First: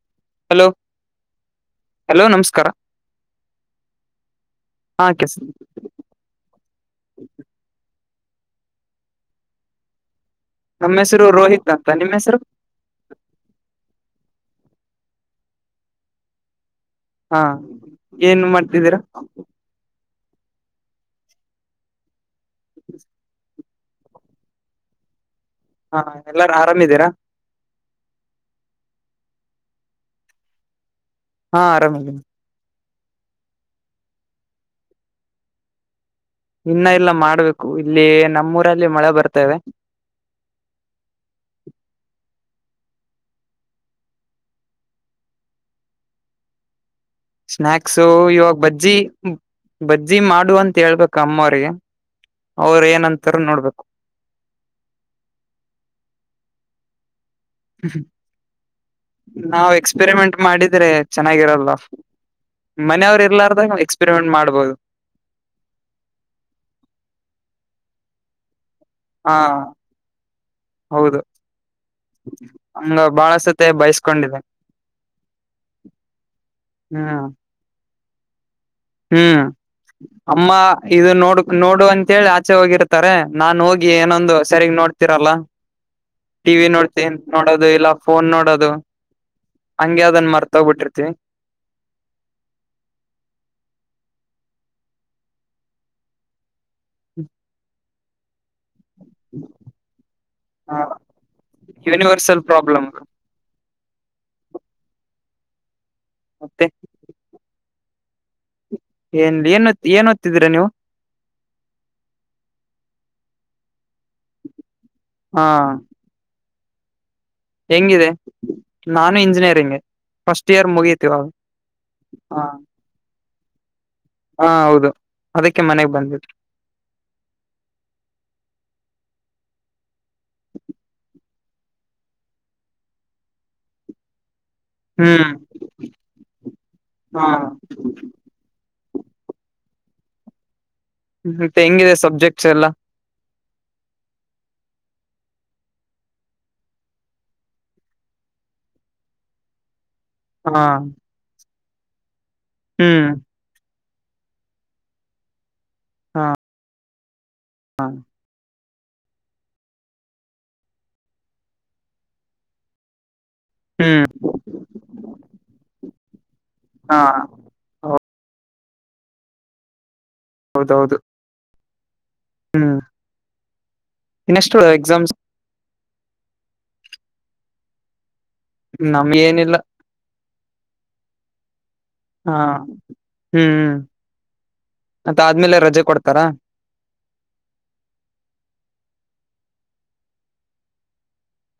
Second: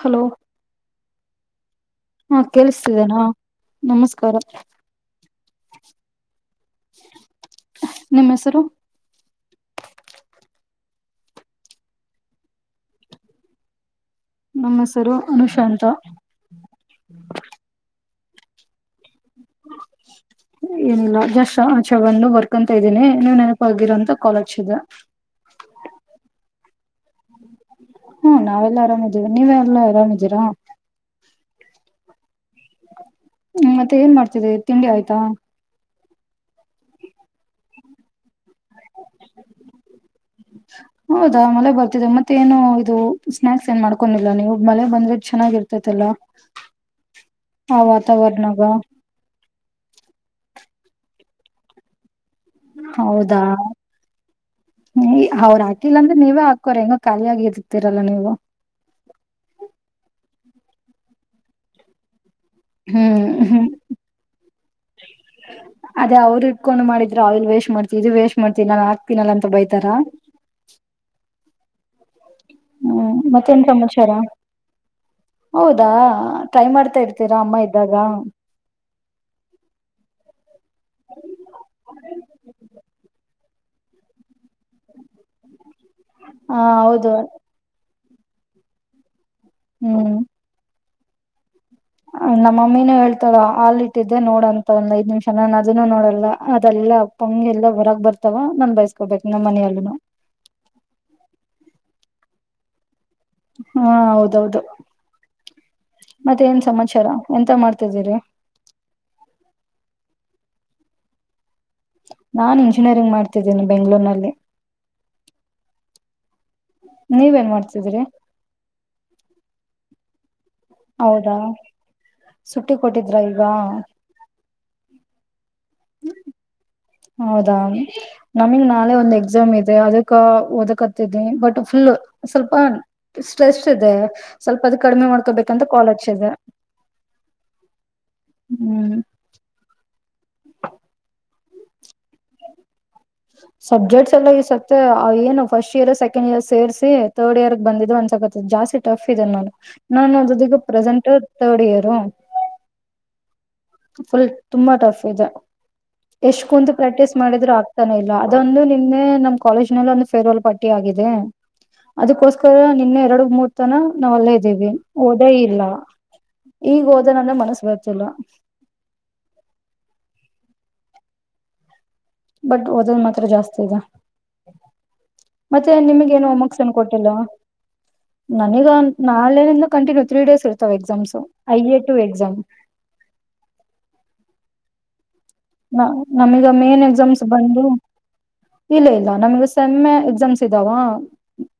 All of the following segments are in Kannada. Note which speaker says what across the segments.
Speaker 1: ಹಲೋ
Speaker 2: ಹಲೋ
Speaker 1: ಹಾ
Speaker 2: ನಮಸ್ಕಾರ
Speaker 1: ಕಲ್ಿಸತಿದೆೇನಾ ನಮಸ್ಕಾರ
Speaker 2: ಹ [unintelligible]
Speaker 1: ನಿಮ್ಮ ಹೆಸರು
Speaker 2: ನಮ್ಮ ಹೆಸರು ರೋಹಿತ್ ಅಂತ ನಿಮ್ಮ್ ಹೆಸರು
Speaker 1: ನಮ್ಮ ಹೆಸರು ಅನುಶಾಂತ
Speaker 2: ಹಾ ಏನ್ ಮಾಡ್ತಿದ್ದೀರಾ
Speaker 1: ಇಲ್ಲ ಜಸ್ ಆ ಚೆವನ್ನು ಬರ್ಕೊಂತ ಇದ್ದೀನಿ ನೀವ್ ನನಪ ಹಗಿರಂತ ಕಾಲೇಜ ಇದೆ
Speaker 2: ಹಾ ಎಲ್ಲಾರ ಆರಾಮಿದೀರಾ
Speaker 1: ಹ್ಮ್ ನಾವೆಲ್ಲ ಆರಾಮಿದ್ದೀವಿ ನೀವೆಲ್ಲಾ ಆರಾಮಿದ್ದೀರಾ
Speaker 2: ಹಾ ಆರಾಮಿದೀನಿ
Speaker 1: ಹ್ಮ ಮತ್ತೆ ಏನ್ ಮಾಡ್ತಿದೆ ತಿಂಡಿ ಆಯ್ತಾ
Speaker 2: ಇನ್ನ ಇಲ್ಲ ಮಾಡ್ಬೇಕು ಇಲ್ಲಿ ನಮ್ಮೂ
Speaker 1: ಹೌದಾ ಮಲೆ ಬರ್ತಿದೆ ಮತ್ತೆ ಮತ್ತೇ ಏನು ಇದು ಸ್ನಾಯಕ್ಸ್ ಏನ್ ಮಾಡ್ಕೊಂಡಿಲ್ಲ ನೀವು ಮಳೆ ಬಂದ್ರೆ ಚೆನ್ನಾಗಿ ಇರ್ತೈತಲ್ಲ? [unintelligible]
Speaker 2: ಸ್ನಾಯಕ್ಸು ಇವಾಗ ಬಜ್ಜಿ ಬಜ್ಜಿ ಮಾಡು ಅಂತ ಹೇಳ್ಬೇಕ ಅಮ್ಮ ಅವರಿಗೆ. [unintelligible]
Speaker 1: ಹೌದಾ ನೀ ಅವ್ರ ಹಾಕಿಲ್ಲ ಅಂದ್ರೆ ನೀವೇ ಹಾಕ್ [unintelligible] ಅವರ ಏನೋ ಖಾಲಿ ಯಾಗಿತ್ತೀರಲ್ಲ ನೀವು? [unintelligible]
Speaker 2: ನಾವ್ ಎಕ್ಸ್ಪೆರಿಮೆಂಟ್ ಮಾಡಿದ್ರೆ ಚೆನ್ನಾಗಿರಲ್ಲ?
Speaker 1: ಹ್ಮ್
Speaker 2: ಮನೆಯವರ
Speaker 1: ಹ್ಮ್
Speaker 2: ಇಲಾರ್ದಾಗ ಎಕ್ಸ್ಪೆರಿಮೆಂಟ್ ಮಾಡ್ಬೋದು?
Speaker 1: ಅದೇ ಅವರ ಇಟ್ಕೊಂಡು ಮಾಡಿದ್ರ ಆಯಿಲ್ ವೇಸ್ಟ್ ಮಾಡ್ತಿದ್ದೆ ವೇಸ [unintelligible] ಏನರ ಹಾಕ್ತೀನಲ್ಲ
Speaker 2: ಹಾ
Speaker 1: ಅಂತ ಬೈತಾರ?
Speaker 2: ಹೌದು
Speaker 1: [unintelligible]
Speaker 2: ಹಂಗ
Speaker 1: ಹ್ಮ್
Speaker 2: ಬಾಳ
Speaker 1: ಮತ್ತೇನ್
Speaker 2: ಸತೆ
Speaker 1: ಸಮಾಚಾರ
Speaker 2: ಬಯಸ್ಕೊಂಡಿದೆ. [unintelligible]
Speaker 1: ಹೌದಾ ಟ್ರೈ ಮಾಡ್ತಾ ಇರ್ತೀರಾ ಅಮ್ಮ ಇದ್ದಾಗ? [unintelligible]
Speaker 2: ಹೂ ಅಮ್ಮ ಇದು ನೋಡ್ ನೋಡು ಅಂತೇಳಿ ಆಚೆ ಹೋಗಿರ್ತಾರೆ? [unintelligible] ನಾನ್ ಹೋಗಿ ಏನೊಂದು ಸರಿಗ್ ನೋಡ್ತಿರಲ್ಲ
Speaker 1: ಹ
Speaker 2: ಟಿವಿ ನೋಡ್ತೀ
Speaker 1: ಹೌದು
Speaker 2: ನೋಡೋದು ಇಲ್ಲ. [unintelligible] ಫೋನ್ ನೋಡದು ಹಂಗೆ ಅದನ್ ಮರ್ತೋಗ್ಬಿಟ್ಟಿರ್ತಿವಿ.
Speaker 1: ನಮ್ಮಮ್ಮಿನೂ ಹೇಳ್ತತಾರ ಹಲ್ ಇಟ್ಟಿದ್ದೆ ನೋಡ ಅಂತ ಒಂದ್ ಐದ್ ನಿಮಿಷ ನಾನ ಅದನ್ನೂ ನೋಡಲ್ಲ. ಅದೆಲ್ಲಾ ಪಂಗೆ ಎಲ್ಲ ಹೊರಕ್ ಬರ್ತಾವ ನಾ ಬಯಸ್ಕೊಬೇಕು ನಮ್ಮ ಮನೆಯಲ್ಲನು. [unintelligible]
Speaker 2: ಸ್ವಲ್ಪ ಪ್ರಾಬ್ಲಮ್ [unintelligible]
Speaker 1: ಹಾ ಹೌದ ಹೌದ ಮತ್ತೆ ಏನ್ ಸಮಾಚಾರ ಎಂತ ಮಾಡ್ತಿದ್ದೀರಿ? [unintelligible]
Speaker 2: ಎಂದ ಏನ್ ಏನ್ ಓದ್ತಿದ್ದೀರಾ ನೀವು? [unintelligible]
Speaker 1: ನಾನ್ ಇಂಜಿನಿಯರಿಂಗ್ ಮಾಡ್ತಿದ್ದೀನಿ ಬೆಂಗಳೂರಿನಲ್ಲಿ. [unintelligible]
Speaker 2: ಹಾ [unintelligible]
Speaker 1: ನೀವೇನ್
Speaker 2: ಹೆಂಗ
Speaker 1: ಮಾಡ್ತಿದ್ರಿ
Speaker 2: ಇದೆ ನಾನು ಇಂಜಿನಿಯರಿಂಗ್. [unintelligible] ಫಸ್ಟ್ ಇಯರ್ ಮುಗಿತ ಇವಾಗ
Speaker 1: ಹೌದಾ
Speaker 2: ಹಾ
Speaker 1: ಸುಟ್ಟಿ ಕೊಟ್ಟಿದ್ರ ಈಗ
Speaker 2: ಹಾ ಹೌದ [unintelligible]
Speaker 1: ಹೌದಾ ನಮಗ್ ನಾಳೆ ಒಂದು ಎಕ್ಸಾಮ್ ಇದೆ ಅದ [unintelligible] ಕ ಓದಕತ್ತಿದೇ ಬಟ್ ಫುಲ್ ಸ್ವಲ್ಪ ಸ್ಟ್ರೆಸ್ಟ್ ಇದೆ. [unintelligible] ಸ್ವಲ್ಪ ಅದು ಕಡಿಮೆ
Speaker 2: ಹ್ಮ್
Speaker 1: ಮಾಡ್ಕೋಬೇಕಂತ ಕೊನ್ ಹಚ್ಚಿದೇ [unintelligible]
Speaker 2: ಹೌದಾ [unintelligible]
Speaker 1: ಹೂ [unintelligible]
Speaker 2: ಮತ್ತೆ ಹೆಂಗಿದೆ ಸಬ್ಜೆಕ್ಟ್ಸ್ ಎಲ್ಲಾ? [unintelligible]
Speaker 1: ಸಬ್ಜೆಕ್ಟ್ಸ್ ಎಲ್ಲ ಇಸತ್ತೆ ಏನು ಫಸ್ಟ್ ಇಯರ್ ಸೆಕೆಂಡ್ ಇಯರ್ ಸೇರ್ಸಿ ತರ್ಡ್ ಇಯರ್ ಬಂದಿದ್ರು ಅನ್ಸುತ್ತ [unintelligible] ಇವತ್ತ ಜಾಸ್ತಿ ಟಫ್ ಇದೆ ನಾನ ನಾನ ಓದಿದ್ದ ಪ್ರೆಸೆಂಟ್ ತರ್ಡ್ ಇಯರು [unintelligible]
Speaker 2: ಹೂ [unintelligible]
Speaker 1: ಫುಲ್ ತುಂಬಾ ಟಫ್ ಇದೆ
Speaker 2: ಹಾ
Speaker 1: ಎಷ್ಟ ಕುಂತು ಪ್ರಾಕ್ಟೀಸ್ [unintelligible] ಟ್ರೈ ಮಾಡಿದ್ರು ಆಗ್ತಾನೆ ಇಲ್ಲ ಅದೊಂದು ನಿಮ್ಮ [unintelligible] ನೇ ನಮ್ಮ ಕಾಲೇಜ್ ನಲ್ಲಿ ಒಂದು ಫೇರ್ವೆಲ್ ಪಾರ್ಟಿ ಆಗಿದೆ ಅದಕ್ಕೋಸ್ಕರ ನಿನ್ನ ಎರಡು ಮೂರು [unintelligible] ತನ
Speaker 2: ಹ್ಮ್
Speaker 1: ನಾವ್ ಅಲ್ಲೇ ಇದ್ದೇವಿ ಓದೇ ಇಲ್ಲ? [unintelligible] ಈಗ
Speaker 2: ಹಾ
Speaker 1: ಓದೋಣ ಅಂದರ್ ಮನಸ್ ಬರ್ತಿಲ್ಲ? [unintelligible]
Speaker 2: ಹೌದ ಹೌದು? [unintelligible]
Speaker 1: ಬಟ್ ಓದೋದು ಮಾತ್ರ ಜಾಸ್ತಿ ಇದೆ ಮತ್ತ?
Speaker 2: ಇನ್ನೆಷ್ಟು
Speaker 1: [unintelligible]
Speaker 2: ಎಕ್ಸಾಮ್ಸ್
Speaker 1: ಮತ್ತ ನಿಮಗೆ ಏನ್ ಹೋಮ ವರ್ಕ್ಸ್ ಅನ್ಕೊಟ್ಟಿಲ್ಲ ನನಗ
Speaker 2: ನಮ್ಗ ಏನಿಲ್ಲ
Speaker 1: ನಾಳೆನ ಕಂಟಿನ್ಯ ತ್ರೀ ಡೇಸ್ ಇರ [unintelligible] ತ್ತ ಎಸಾಮ್ಸ್ ಐ ಎ [unintelligible]
Speaker 2: ಹಾ ಹೂ [unintelligible]
Speaker 1: ನ ನಮ್ಮಗೆ ಮೇನ್ ಎಕ್ಸಾಮ್ಸ್ ಬಂದು ಇಲ್ಲೇ ಇಲ್ಲ ನನಗ ಸ [unintelligible] ಸಮ್ಮೆ ಎಕ್ಸಾಮ್ಸ್ ಇದಾವ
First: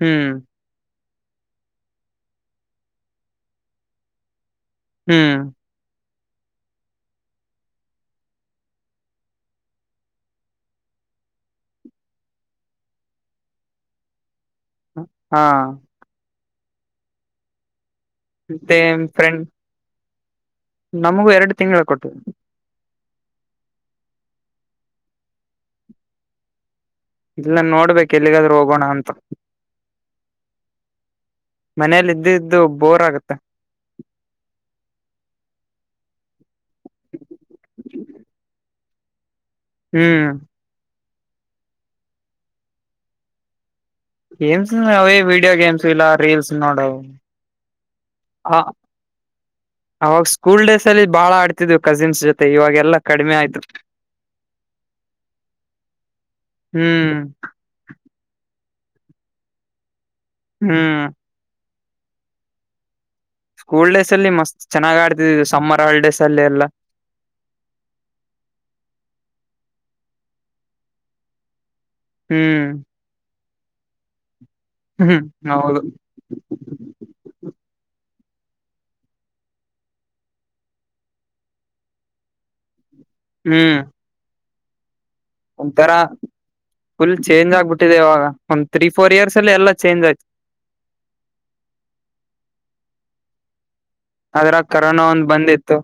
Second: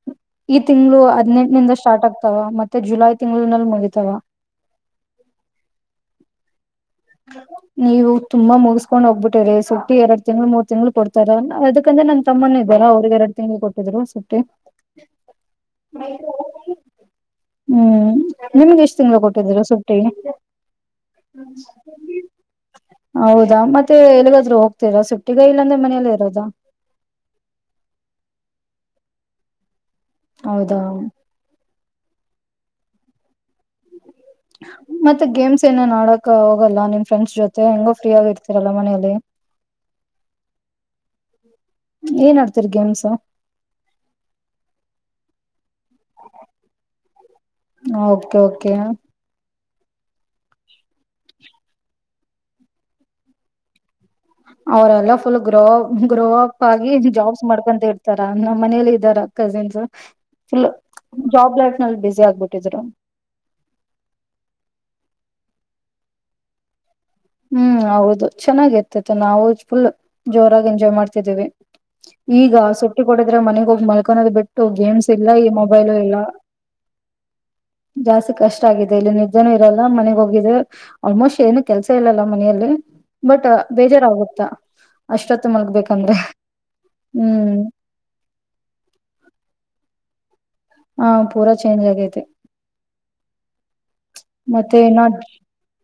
Speaker 2: ಹ್ಮ್
Speaker 1: ಈ ತಿಂಗಳು ಅ [unintelligible] ಹದಿನೆಂಟ ಸ್ಟಾರ್ಟ್ ಆಗ್ತವ ಮತ್ತೆ ಜುಲೈ ತಿಂಗಳ ನಲ್ಲಿ ಮುಗಿತಾವ? [unintelligible]
Speaker 2: ಹೂ [unintelligible]
Speaker 1: [unintelligible] ನೀವು ತುಂಬಾ ಮುಗಿಸಸ್ಕೊಂಡ್ ಹೋಗ್ಬಿಟ್ಟಿರರಿ ಸುಟ್ಟಿ ಎರಡ್ ತಿಂಗಳ ಮೂರ್ ತಿಂಗಳು ಕೊಡ್ತಾರ ಅದಕಂದ್ರೆ ನನ್ನ ತಮ್ಮನ ಇಲ್ಲ [unintelligible] ಅದ ಎಲ್ಲಾ ಅವರಗೇ ಎರಡು ತಿಂಗಳು ಕೊಟ್ಟಿದ್ರು ಸುಟ್ಟಿ. [unintelligible]
Speaker 2: ಹಾ [unintelligible]
Speaker 1: ಹ್ಮ್
Speaker 2: ಮತ್ತೆ
Speaker 1: ನಿಮ್ಗೆ ಎಷ್ಟ್ ತಿನ್ಗಳು
Speaker 2: ಫ್ರೆಂಡ್
Speaker 1: ಕೊಟ್ಟಿದೀರು ಸುಟ್ಟಿಗೆ
Speaker 2: ನಮಗೂ ಎರಡು ತಿಂಗಳು ಕೊಟ್ಟ
Speaker 1: ಹೌದಾ ಮತ್ತೆ ಎಲ್ಗಾದ್ ಹೋಗ್ತೀರಾ ಸುಟ್ಟಿಗ ಇಲ್ಲಾಂದ್ರೆ ಮನೇಲ್ಲ ಇರೋದಾ
Speaker 2: ಇಲ್ಲ ನೋಡ್ಬೇಕಕ್ ಎಲ್ಲಿಗಾದ್ರೂ ಹೋಗೋಣ ಅಂತ
Speaker 1: ಹೌದಾ
Speaker 2: ಮನೇೆಯಲ್ಲಿ ಇದ್ದ ಇದ್ದು ಬೋರ್ ಆಗುತ್ತೆ
Speaker 1: ನೆ ನಾಡಕ ಹೋಗಲ್ಲ ನಿಮ್ ಫ್ರೆಂಡ್ಸ್ ಜೊತೆ ಹೆಂಗೋ ಫ್ರೀ ಆಗಿರ್ತೀರಲ್ಲಾ ಮನೆಯಲ್ಲಿ
Speaker 2: ಹ್ಮ್
Speaker 1: ಏನ್ ಆಡ್ತರಿ ಗೇಮ್ಸ
Speaker 2: ಗೇಮ್ಸ್ ಹ ವಿಡಿಯೋ ಗೇಮ್ಸ್ ಇ ರೀಲ್ಸ್ ನೋಡ
Speaker 1: ಓಕೆ
Speaker 2: ಹ
Speaker 1: ಓಕೆ
Speaker 2: ಅವಾಗ ಸ್ಕೂಲ್ ಡೇಸ್ ಅಲ್ಲಿ ಬಾಳ ಆಡ್ತಿದ್ವು ಕಸಿನ್ಸ್ ಜೊತೆ ಇವಾಗೆಲ್ಲಾ ಕಡಿಮೆ ಆಯ್ತು
Speaker 1: ಅವರೆಲ್ಲ ಫುಲ್ ಗ್ರೋ ಗ್ರೋ ಅಪ್ ಆಗಿ
Speaker 2: ಹ್ಮ್
Speaker 1: ಜಾಬ್ಸ್ ಮಾಡ್ಕೊಂತ ಇರ್ತಾರ ಮನೇಲಿ ಇದ್ದಾರ ಕಸಿನ್ಸ್ ಫುಲ್
Speaker 2: ಹ್ಮ್
Speaker 1: ಜಾಬ್ ಲೈಫ್ ನಲ್ಲಿ ಬಿಸಿ ಆಗ್ಬಿಟ್ಟಿದ್ರು
Speaker 2: ಸ್ಕೂಲ್ ಡೇಸ್ ಅಲ್ಲಿ ಮಸ್ತ್ ಚೆನ್ನಾಗ್ ಆಡ್ತಿದ್ ಸಮ್ಮರ್ ಹಾಲಿಡೇಸ್ ಅಲ್ಲಿ ಎಲ್ಲ
Speaker 1: ಹ್ಮ್ ಹೌದು ಚೆನ್ನಾಗಿ ಇರ್ತಿತ್ತು ನಾವು ಫುಲ್ ಜೋರಾಗಿ ಎಂಜಾಯ್ ಮಾಡ್ತಿದ್ದೀವಿ ಈಗ
Speaker 2: ಹ್ಮ್
Speaker 1: ಸುಟ್ಟಿ ಕೊಡದ್ರೆ ಮನೆಗ್ ಹೋಗಿ ಮಲ್ಕೊನೋದು್ ಬಿಟ್ಟು ಗೇಮ್ಸ್
Speaker 2: ಹ್ಮ್
Speaker 1: ಇಲ್ಲ ಈ
Speaker 2: ಹೌದು
Speaker 1: ಮೊಬೈಲು ಇಲ್ಲ ಜಾಸ್ತಿ ಕಷ್ಟ ಆಗಿದೆ ಇಲ್ಲಿ ನಿಜೆನೂ ಇರಲ್ಲ ಮನೆಗ್ ಹೋಗಿದ್ದ ಆಲ್ಮೋಸ್ಟ್ ಏನು ಕೆಲ್ಸ ಇಲ್ಲಲ್ಲ ಮನೆಯಲ್ಲಿ ಬಟ್
Speaker 2: ಹ್ಮ್
Speaker 1: ಬೇಜಾರಾಗುತ್ತಾ ತ್ತು
Speaker 2: ಒಂಥರಾ
Speaker 1: ಮಲ್ಗಕಂದ್ರೆ [inaudible]
Speaker 2: ಫುಲ್ ಚೇಂಜ್ ಆಗ್ಬಿಟ್ಟಿದೆ ಇವಾಗ ಒಂದ್ ತ್ರೀ ಫೋರ್ ಇಯರ್ಸ್ ಅಲ್ಲಿ ಎಲ್ಲ ಚೇಂಜ್ ಆಗ್ತಿದೆ
Speaker 1: ಹಾ ಪೂ ಚೇಂಜ ಆಗತೆ
Speaker 2: ಅದ್ರಾಗ ಕರೋನಾ ಒಂದ್ ಬಂದಿತ್ತು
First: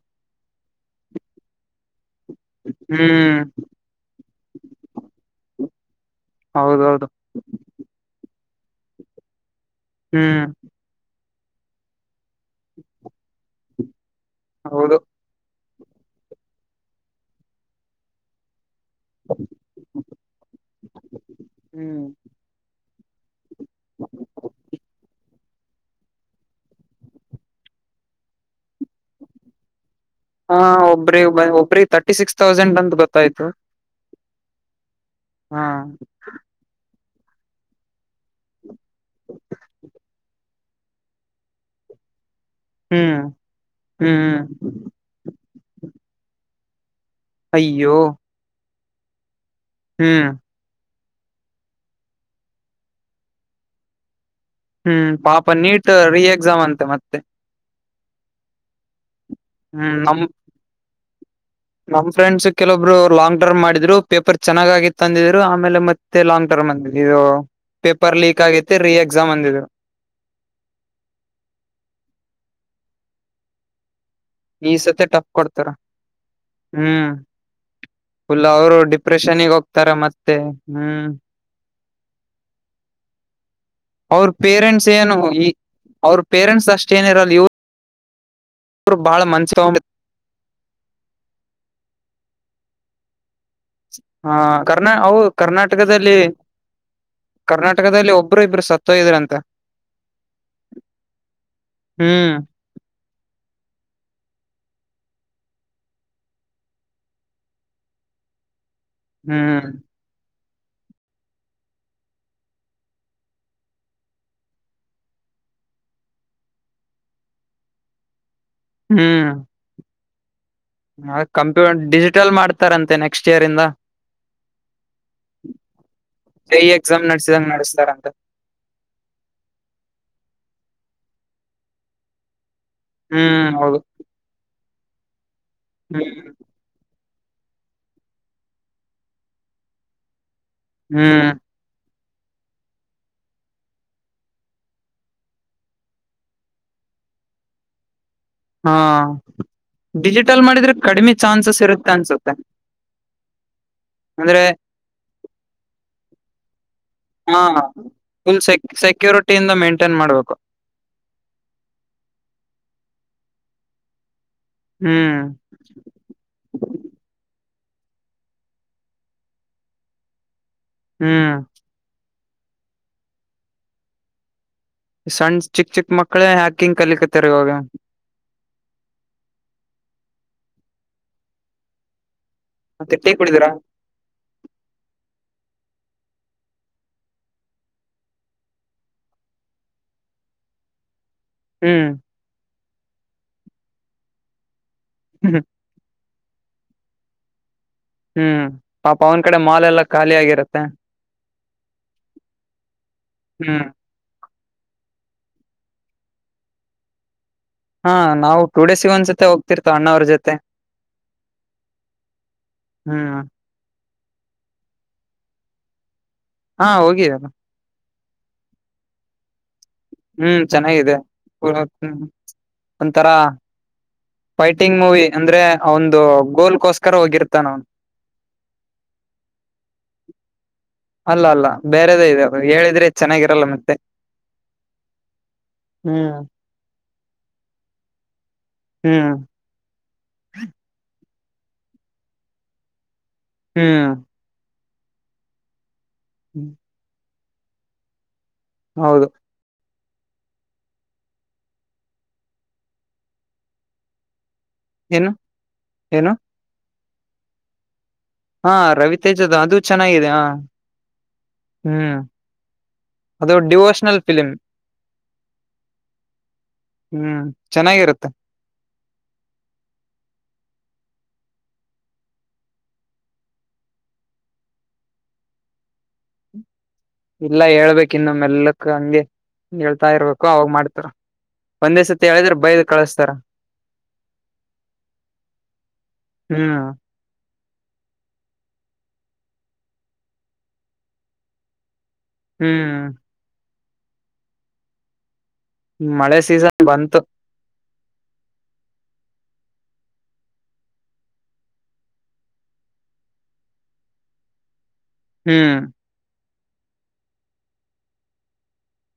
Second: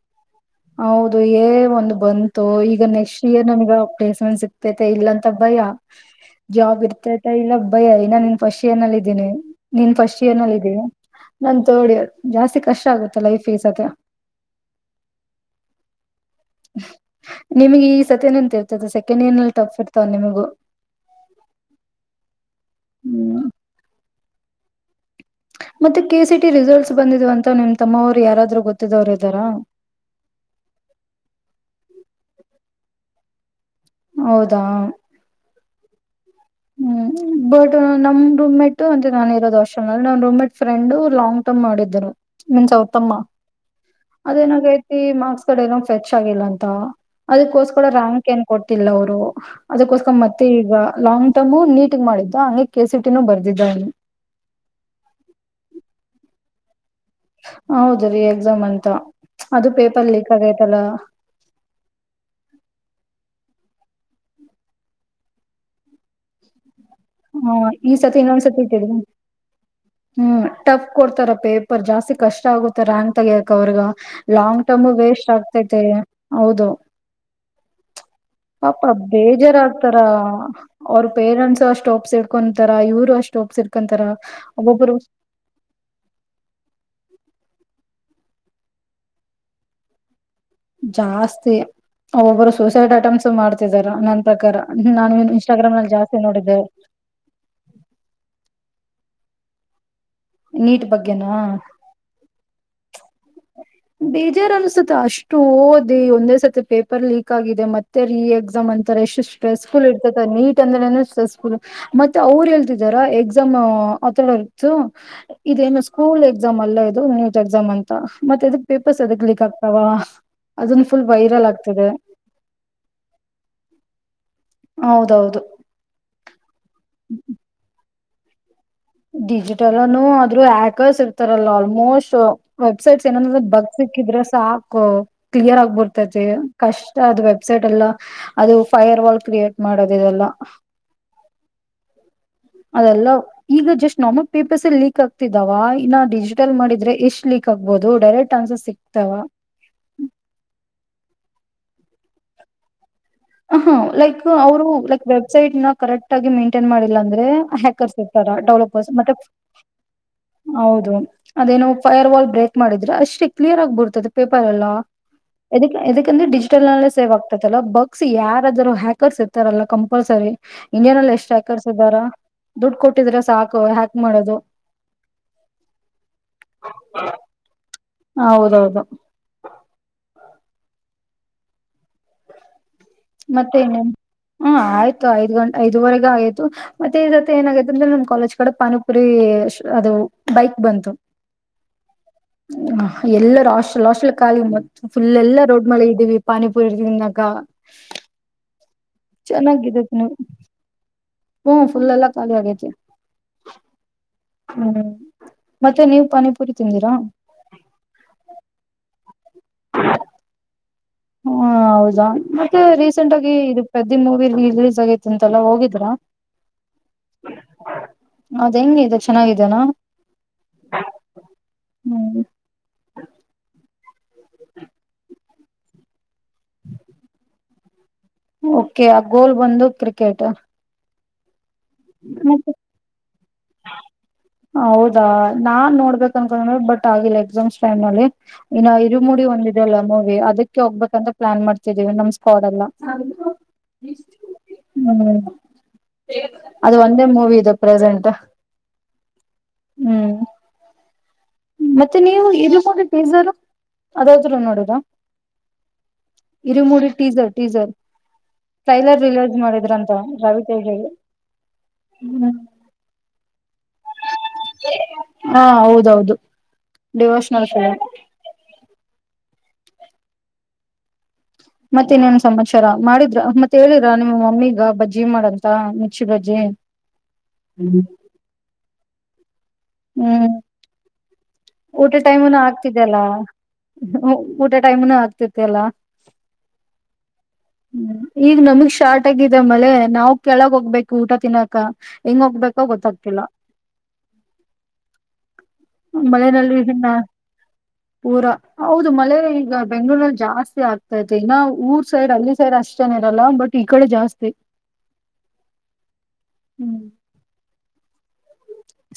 Speaker 1: ಹೌದು ಏ ಒಂದು ಬಂತು ಈಗ ನೆಕ್ಸ್ಟ್
Speaker 2: ಹ್ಮ್
Speaker 1: ಇಯರ್ ನಮಗ ಪ್ಲೇಸ್ಮೆಂಟ್ ಸಿಗ್ತೈತೆ ಇಲ್ಲ ಬಯ ಜಾಬ್
Speaker 2: ಹೌದೌದು
Speaker 1: ಇರ್ತತಾ ಇಲ್ಲ ಭಯ್ಯ ಇನ್ನ ನಿನ್ ಪಶ ಏನಲ್ಲ ಇದಿದ್ದೀನಿ ನೀನ್ ಫಸ್ಟ್ ಇಯರ್
Speaker 2: ಹ್ಮ್
Speaker 1: ನಲ್ಲಿ ಇದೀ ನನ್ ತೋಡಿ ಜಾಸ್ತಿ ಕಷ್ಟ ಆಗುತ್ತಾ ಲೈಫ್ ಈಸತ್ತ
Speaker 2: ಹೌದು
Speaker 1: ನಿಮಗೆ ಈ ಸತ್ಯನೆಂತ ಸೆಕೆಂಡ್ ಇಯರ್ ನಲ್ಲಿ ತಪ್ಪಿರ್ತವ ನಿಮಗು
Speaker 2: ಹ್ಮ್
Speaker 1: ಹ್ಮ್ ಮತ್ತೆ ಕೆಸಿಟಿ ರಿಸಲ್ಟ್ಸ್ ಬಂದಿದವ ಅಂತ ನಿಮ್ಮ ತಮ್ಮವರು ಯಾರಾದ್ರೂ ಗೊತ್ತಿದವ್ರು ಇದ್ದಾರಾ
Speaker 2: ಹಾ ಒಬ್ಬ್ರಿ ಒಬ್ ಒಬ್ಬ್ರಿ ತರ್ಟಿ ಸಿಕ್ಸ್ ತೌಸಂಡ್ ಅಂತ ಗೊತ್ತಾಯ್ತು
Speaker 1: ಹೌದಾ
Speaker 2: ಹಾ
Speaker 1: ಹ್ಮ್ ಬಟ್ ನಮ್ ರೂಮ್ ಮೇಟ್ ಅಂತ ನಾನನ್ ಇರೋದ ವರ್ಷ ನ್ ರೂಮ ಮೇಟ್ ಫ್ರೆಂಡ್ ಲಾಂಗ್ ಟ್ ಮಾಡಿದ್ದರು ಮನ್ಸ ಉತ್ತಮ್ಮ
Speaker 2: ಹ್ಮ್ ಹ್ಮ್
Speaker 1: ಅದೇನಾಗೈತಿ ಮಾರ್ಕ್ಸ್ ಕಡೆ ಏನ ಫ್ರೆಚ್ ಆಗಿಲ್ಲ ಅಂತ ಅದಕ್ಕೋಸ್ಕರ
Speaker 2: ಅಯ್ಯೋ
Speaker 1: ರ್ಯಾಂಕ್ ಏನ್ ಕೊಡ್ತಿಲ್ಲ ಅವರು ಅದಕ್ಕೋಸ್ಕರ
Speaker 2: ಹ್ಮ್
Speaker 1: ಮತ್ತೆ ಈಗ ಲಾಂಗ್ ತಂಬು ನೀಟಗ್ ಮಾಡಿದ್ದ ಹಗೆ ಕೆ ಸಿ ಟಿನೂ ಬರ್ದಿದ್ದ ಇಲ್ಲಿ
Speaker 2: ಹ್ಮ್ ಪಾಪ ನೀಟ್ ರಿ ಎಕ್ಸಾಮ್ ಅಂತೆ ಮತ್ತೆ
Speaker 1: ಹೌದ ರೀ ಎಕ್ಸಾಮ್ ಅಂತ ಅದು ಪೇಪರ್ ಲೀಕ್ ಆಗೈತಲ್ಲ
Speaker 2: ನಮ ಫ್ರಂಡ್ಸ್ ಕೆಲವೊಬ್ರು ಲಾಂಗ್ ಟರ್ಮ್ ಮಾಡಿದ್ರು ಪೇಪರ್ ಚೆಾಗಾಗಿತ್ತು ತಂದಿದ್ರು ಆಮೇಲೆ ಮತ್ತೆ ಲಾಂಗ್ ಟರ್ಮ್ ಅಂದಿದ್ರು ಇದು
Speaker 1: ಹಾ ಈ
Speaker 2: ಪೇಪರ್
Speaker 1: ಸತಿ
Speaker 2: ಲೀಕ್
Speaker 1: ಇನ್ನೊಂದ್ ಸತಿ
Speaker 2: ಆಗೈತಿ
Speaker 1: ಇಟ್ಟೇಳ
Speaker 2: ರಿ ಎಕ್ಸಾಮ್ ಅಂದಿದ್ರು
Speaker 1: ಹ್ಮ್ ಟಫ್ ಕೊಡ್ತಾರ ಪೇಪರ್ ಜಾಸ್ತಿ ಕಷ್ಟ ಆಗತಾರ ಅಂಗ ತಗಕ್ ಅವ್ರಗ ಲಾಂಗ್
Speaker 2: ಈ
Speaker 1: ಟರ್ಮ್
Speaker 2: ಸತಿ
Speaker 1: ವೇಸ್ಟ್
Speaker 2: ಟಫ್ ಕೊಡ್ತಾರ
Speaker 1: ಆಗ್ತೈತೆ ಹೌದು
Speaker 2: ಹ್ಮ್ ಫುಲ್ ಅವರು
Speaker 1: ಅಪ
Speaker 2: ಡಿಪ್ರೆಷನ್ಗ ಹೋಗ್ತಾರ
Speaker 1: ಬೇಜಾರಾಗ್ತಾರ
Speaker 2: ಮತ್ತೆ
Speaker 1: ಅವ್ರ
Speaker 2: ಹ್ಮ್
Speaker 1: ಪೇರೆಂಟ್ಸ್ ಅಷ್ಟುಪ್ಸ ಸಿಡ್ಕೊಂತಾರ ಇವರು ಅಷ್ಟ ಒಬ ಸಿಡ್ಕೊಂತಾರ
Speaker 2: ಅವ್ರ ಪೇರೆಂಟ್ಸ್
Speaker 1: ಒಬ್ಬೊಬ್ಬರು
Speaker 2: ಏನು ಈ ಅವ್ರ ಪೇರೆಂಟ್ಸ್ ಅಷ್ಟೇಏನಿರಲ್ಲ ಇ ಅವರು ಬಾಳ ಮಂಚ್ ತೊಂಡ
Speaker 1: ಜಾಸ್ತಿ ಒಬ್ಬೊಬ್ಬರು ಸೂಸೈಡ್ ಐಟಮ್ಸ್ ಮಾಡ್ತ ನನ್ನ
Speaker 2: ಹ
Speaker 1: ಪ್ರಕಾರ
Speaker 2: ಕರ್ನಾ ಅವು
Speaker 1: ನಾನು ಇನ್ಸ್ಟಾಗ್ರಾಮ್ ನಲ್ಲಿ
Speaker 2: ಕರ್ನಾಟಕದಲ್ಲಿ
Speaker 1: ಜಾಸ್ತಿ ನೋಡಿದ್ದೇೆ
Speaker 2: ಕರ್ನಾಟಕದಲ್ಲಿ ಒಬ್ಬರು ಇಬ್ರು ಸತ್ತೋ ಇದ್ರಂತೆ
Speaker 1: ನೀಟ್ ಬಗ್ಗೆನಾ
Speaker 2: ಹ್ಮ್
Speaker 1: ಬೇಜಾರ್ ಅನ್ಸುತ್ತ ಅಷ್ಟು ಓದಿ ಒಂದೇ ಸತಿ ಪೇಪರ್ ಲೀಕ್ ಆಗಿದೆ ಮತ್ತೆ ರೀ ಎಕ್ಸಾಮ್ ಅಂತ ಎಷ್ಟು
Speaker 2: ಹ್ಮ್
Speaker 1: ಸ್ಟ್ರೆಸ್ಫುಲ್ ಇರ್ತದೆ ನೀಟ್ [unintelligible] ಮತ್ತೆ ಅವರು ಹೇಳ್ತಾರ ಎಕ್ಸಾಮ್ ಆಥರ ಇತ ಇದೇನು ಸ್ಕೂಲ್ ಎಕ್ಸಾಮ್ ಅಲ್ಲ ಇದು ನೀಟ್ ಎಕ್ಸಾಮ್ ಅಂತ ಮತ್ತೆ ಇದಕ್ ಪೇಪರ್ಸ್ ಅದಕ್
Speaker 2: ಹ್ಮ್
Speaker 1: ಲೀಕ್ ಆಗ್ತಾವ ಅದನ್ ಫುಲ್ ವೈರಲ್
Speaker 2: ಕಂಪ್ಯೂ
Speaker 1: ಆಗ್ತದೆ
Speaker 2: ಡಿಜಿಟಲ್ ಮಾಡ್ತಾರಂತೆ ನೆಕ್ಸ್ಟ್ ಇಯರ್ ಇಂದ
Speaker 1: ಹೌದೌದು
Speaker 2: [unintelligible] ಎಕ್ಸಾಮ್ ನಡ್ಸಿದಂಗ ನಡೆಸ್ತಾರಂತ
Speaker 1: ಡಿಜಿಟಲ್ನು ಆದ್ರೂ ಹ್ಯಾಕರ್ಸ್ ಇರ್ತಾರಲ್ಲ ಆಲ್ಮೋಸ್ಟ್ ವೆಬ್ಸೈಟ್ಸ್ ಏನಂದ್ರ
Speaker 2: ಹ್ಮ್
Speaker 1: ಬಗ್
Speaker 2: ಹೌದು
Speaker 1: ಸಿಕ್ಕಿದ್ರೆ ಸಾಕು ಕ್ಲಿಯರ್
Speaker 2: ಹ್ಮ್
Speaker 1: ಆಗ್ಬರ್ತೈತಿ ಕಷ್ಟ ಅದು ವೆಬ್ಸೈಟ್ ಎಲ್ಲ ಅದು ಫೈರ್ ವಾಲ್ ಕ್ರಿಯೇಟ್ ಮಾಡೋದ ಇದೆಲ್ಲ
Speaker 2: ಹ್ಮ್
Speaker 1: ಅದೆಲ್ಲ ಈಗ ಜಸ್ಟ್ ನಮ ಪೇಪರ್ಸ್ಲ್ಲಿ ಲೀಕ್ ಆಗ್ತಿದ್ದಾವ ಇನ್ನ ಡಿಜಿಟಲ್ ಮಾಡಿದ್ರೆ ಎಷ್ಟ್ ಲೀಕ್ ಆಗ್ಬಹದುಡೈರೆಕ್ಟ್
Speaker 2: ಹಾ ಡಿಜಿಟಲ್ ಮಾಡಿದ್ರೆ ಕಡಿಮೆ ಚಾನ್ಸಸ್ ಇರುತ್ತೆ ಅನ್ಸುತ್ತೆ
Speaker 1: ಹ ಹ ಲೈಕ್
Speaker 2: ಅಂದ್ರೆ
Speaker 1: ಅವರು ಲೈಕ್ ವೆಬ್ಸೈಟ್ ನ ಕರೆಕ್ಟ್ ಆಗಿ ಮೈಂಟೈನ್ ಮಾಡಿಲ್ಲ ಅಂದ್ರೆ ಹ್ಯಾಕರ್ಸ್ ಇರ್
Speaker 2: ಫಲ್ ಸೆಕ್ಯೂರಿಟಿಯಿಂದ ಮೇಂಟೈನ್ ಮಾಡ್ಬೇಕು
Speaker 1: ಹೌದು ಅದೇನು ಫೈಯರ್ ವಾಲ್ ಬ್ರೇಕ್ ಮಾಡಿದ್ರೆ ಅಷ್ಟಿ ಕ್ಲಿಯರ್ ಆಗಿ ಬಿರ್ತದೆ ಪೇಪರ್
Speaker 2: ಹ್ಮ್
Speaker 1: ಎಲ್ಲಕ್ಕೆಂದ್ರೆ ಡಿಜಿಟಲ್ ನಲ್ಲ ಸೇವ್ ಆಗ್ತೈತಲ್ಲ ಬ ಯಾರಾದರೂ ಹ್ಯಾಕರ್ಸ್ ಇರ್ತಾರಲ್ಲ ಕಂಪಲ್ಸರಿ ಇಂಡಿಯನ್ಲ್ಲಿ ಎಷ್ಟು
Speaker 2: ಹ್ಮ್
Speaker 1: ಹ್ಯಾಕರ್ಸ್ ಇದ್ದಾರ ದುಡ್ಡು ಕೊಟ್ಟಿದ್ರೆ ಸಾಕು ಹಾಕ್ ಮಾಡದು
Speaker 2: ಸಣ್ಣ ಚಿಕ್ ಚಿಕ್ ಮಕ್ಳೇ ಹಾಕಿಂಗ ಕಲಿಕತ್ತರಿ ಇವಾಗ
Speaker 1: ಹೌದೌದು
Speaker 2: ಮತ್ತೆ ಟೀ ಕುಡಿದಿರಾ
Speaker 1: ಮತ್ತೆ ಇನ್ನ ಹ ಆಯ್ತು ಐದ್ ಗಂಟೆ ಇದುವರೆಗ ಆಗತು ಮತ್ತೆ ಇದ ಏನಾಗೈತಂದೆ ನಮಮ್ಮ ಕಾಲಜ್ ಕಡೆ ಪಾನಿಪುರಿ ಅದು ಬೈಕ್ ಬ ಹ
Speaker 2: ಹ್ಮ್
Speaker 1: ಹ ಎಲ್ಲ ರಾಶಲ್ಶಲ್ ಕಾಲಿ ಮತ್ತತ್ ಫುಲ್
Speaker 2: ಹ್ಮ್
Speaker 1: ಎಲ್ಲಾ ರೋಡ್ ಮಳೆ ಇದ್ದೀವಿ ಪಾನಿಪುರಿ ಇಂದಾಗ
Speaker 2: ಹ್ಮ್ ಪಾಪ ಅವನ್ ಕಡೆ ಮಾಲ್ ಎಲ್ಲಾ ಖಾಲಿ ಆಗಿರುತ್ತೆ
Speaker 1: ಹ್ಮಫುಲ್ಲ ಎಲ್ಲ ಕಾಲ ಆಗತಿ
Speaker 2: ಹ್ಮ್
Speaker 1: ಹ್ಮ್ ಮತ್ತೆ ನೀವು ಪಾನಿಪುರಿ ತಿಂದಿರಾ
Speaker 2: ಹಾ ನಾವು ಟೂ ಡೇಸ್ಿಗೆ ಒಂದ್ಸೊತೆ ಹೋಗ್ತಿರ್ತವ ಅಣ್ಣ ಅವ್ರ ಜೊತೆ
Speaker 1: ಹ್ಮ ಹೌದಾ ಮತ್ತೆ ರೀಸೆಂಟ್
Speaker 2: ಹ್ಮ್
Speaker 1: ಆಗಿ ಇ ಪ್ರದಿ ಮೂವಿಲಿ ರಿಲೀಸ್ ಆಗೈತಿ ಅಂತಲ್ಲ ಹೋಗಿದ್ರಾ
Speaker 2: ಹಾ ಹೋಗಿವಿ
Speaker 1: ಅದ್ ಹೆಂಗ ಇದೆ ಚೆನ್ನಾಗಿದೇನಾ
Speaker 2: ಹ್ಮ್ ಚೆನ್ನಾಗಿದೆಮ
Speaker 1: ಹ್ಮ್
Speaker 2: ಒಂಥರಾ ಫೈಟಿಂಗ್ ಮೂವಿ ಅಂದ್ರೆ ಒಂದು ಗೋಲ್ಕೋಸ್ಕರ ಹೋಗಿರ್ತ ನನ್
Speaker 1: ಓಕೆ ಆ ಗೋಲ್ ಬಂದು ಕ್ರಿಕೆಟ್
Speaker 2: ಅಲ್ಲ ಅಲ್ಲ ಬೇರೆದೇ ಇದೆ
Speaker 1: ಮತ್ತೆ
Speaker 2: ಹೇಳಿದ್ರೆ ಚೆನ್ನಾಗಿರಲ್ಲ ಮತ್ತೆ
Speaker 1: ಹೌದಾ ನಾನ್ ನೋಡ್ಬೇಕ
Speaker 2: ಹ್ಮ್
Speaker 1: ಅನ್ಕೊಂಡ್ರೆ ಬಟ್ ಆಗ ಎಕ್ಸಾಮ್ಸ್ ಟೈಮ್ ಅಲ್ಲಿ ಇನ್ನು
Speaker 2: ಹ್ಮ್
Speaker 1: ಇರುಮಡಿ ಒಂದಿದೆ ಅಲ್ಲ ಮೂವಿ ಅದಕ್ಕೆ ಹೋಗ್ಬೇಕಂತ ಪ್ಲಾನ್ ಮಾಡ್ತಿದೀವಿ ನಮ್ ಸ್ಕಾಡ್ ಎಲ್ಲ
Speaker 2: ಹ್ಮ್
Speaker 1: ಹ್ಮ್
Speaker 2: ಹ್ಮ್
Speaker 1: ಒಂದೆ ಮೂವಿ ಇದು ಪ್ರೆಸೆಂಟ್
Speaker 2: ಹೌದು
Speaker 1: ಹ್ಮ್ ಮತ್ತೆ ನೀವು ಇಜು [unintelligible] ಅದ ನೋಡದ
Speaker 2: ಏನು ಏನು
Speaker 1: ಇರು ಮೂಡಿ ಟೀಸರ್ ಟೀಸರ್
Speaker 2: ಹಾ
Speaker 1: ಟ್ರೈಲರ್
Speaker 2: ರವಿತೇಜದ
Speaker 1: ರಿಲೀಸ್
Speaker 2: ಅದು
Speaker 1: ಮಾಡಿದ್ರಂತ
Speaker 2: ಚೆನ್ನಾಗಿದೆ ಹ
Speaker 1: ರವಿ ತೇಜಗೆ ಹ್ಮ್
Speaker 2: ಅದು ಡಿವೋಷನಲ್ ಫಿಲಿಮ್
Speaker 1: ಹಾ ಹೌದೌದು
Speaker 2: ಹ್ಮ್
Speaker 1: ಡಿವೋಷನಲ್ ಫಿಲಂ
Speaker 2: ಚೆನ್ನಾಗಿರುತ್ತೆ
Speaker 1: ಮತ್ತೆ ಇನ್ನೇನ್ ಸಮಾಚಾರ ಮಾಡಿದ್ರ ಮತ್ತೆ ಹೇಳಿದ್ರ ನಿಮ್ಮ ಮಮ್ಮಿಗ ಬಜ್ಜಿ ಮಾಡಂತ ಮೆಣ್ಸಿ ಬಜ್ಜಿ
Speaker 2: ಇಲ್ಲ ಹೇಳ್ಬೇಕ್ ಇನ್ನು ಮೆಲ್ಲಕ್ಕ ಹಂಗೆ ಹೇಳ್ತಾ ಇರ್ಬೇಕು
Speaker 1: ಹ್ಮ್
Speaker 2: ಅವಾಗ ಮಾಡ್ತಾರ ಒಂದೇ
Speaker 1: ಊಟ
Speaker 2: ಸತಿ ಹೇಳಿದ್ರೆ
Speaker 1: ಟೈಮನು
Speaker 2: ಬೈದ್
Speaker 1: ಆಗ್ತಿದೆ ಅಲ್ಲ
Speaker 2: ಕಳಸ್ತಾರ
Speaker 1: ಊಟ ಟೈಮ್ನು ಆಗ್ತಿದೆ ಅಲ್ಲ
Speaker 2: ಹ್ಮ್
Speaker 1: ಈಗ ನಮಗ್ ಶಾರ್ಟ ಆಗಿದೆ ಮಳೆ ನಾವು ಕೆಳಗ ಹೋಗ್ಬೇಕು ಊಟ ತಿನ್ನಾಕ ಹೆಂಗ್ ಹೋಗ್ಬೇಕೋ
Speaker 2: ಹ್ಮ್
Speaker 1: ಗೊತ್ತಾಗ್ತಿಲ್ಲ
Speaker 2: ಮಳೆ
Speaker 1: ಮಳೆಯಲ್ಲಿ
Speaker 2: ಸೀಸನ್
Speaker 1: ಇದಿನ್ನ
Speaker 2: ಬಂತು
Speaker 1: ಪೂರ ಹೌದು ಮಳೆ ಈಗ ಬೆಂಗಳೂರಲ್ಲಿ ಜಾಸ್ತಿ ಆಗ್ತಾತೆ ಇನ್ನ ಊರ್ ಸೈಡ್ ಅಲ್ಲಿ ಸೈಡ್ ಅಷ್ಟ ಜನ ಇರಲ್ಲ ಬಟ್ ಈ ಕಡೆ ಜಾಸ್ತಿ [inaudible]
Speaker 2: ಹ್ಮ್
Speaker 1: [inaudible]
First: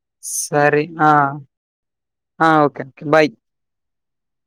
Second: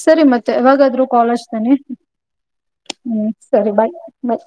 Speaker 1: ಸರಿ ಮತ್ತೆ ಯವಾಗಾದ್ರು ಕಾಲ್ ಹಚ್ಚತಿನಿ
Speaker 2: ಹಾ ಓಕೆ ಬಾಯ್
Speaker 1: ಹ್ಮ ಸರಿ ಬಾಯ್ ಮತ್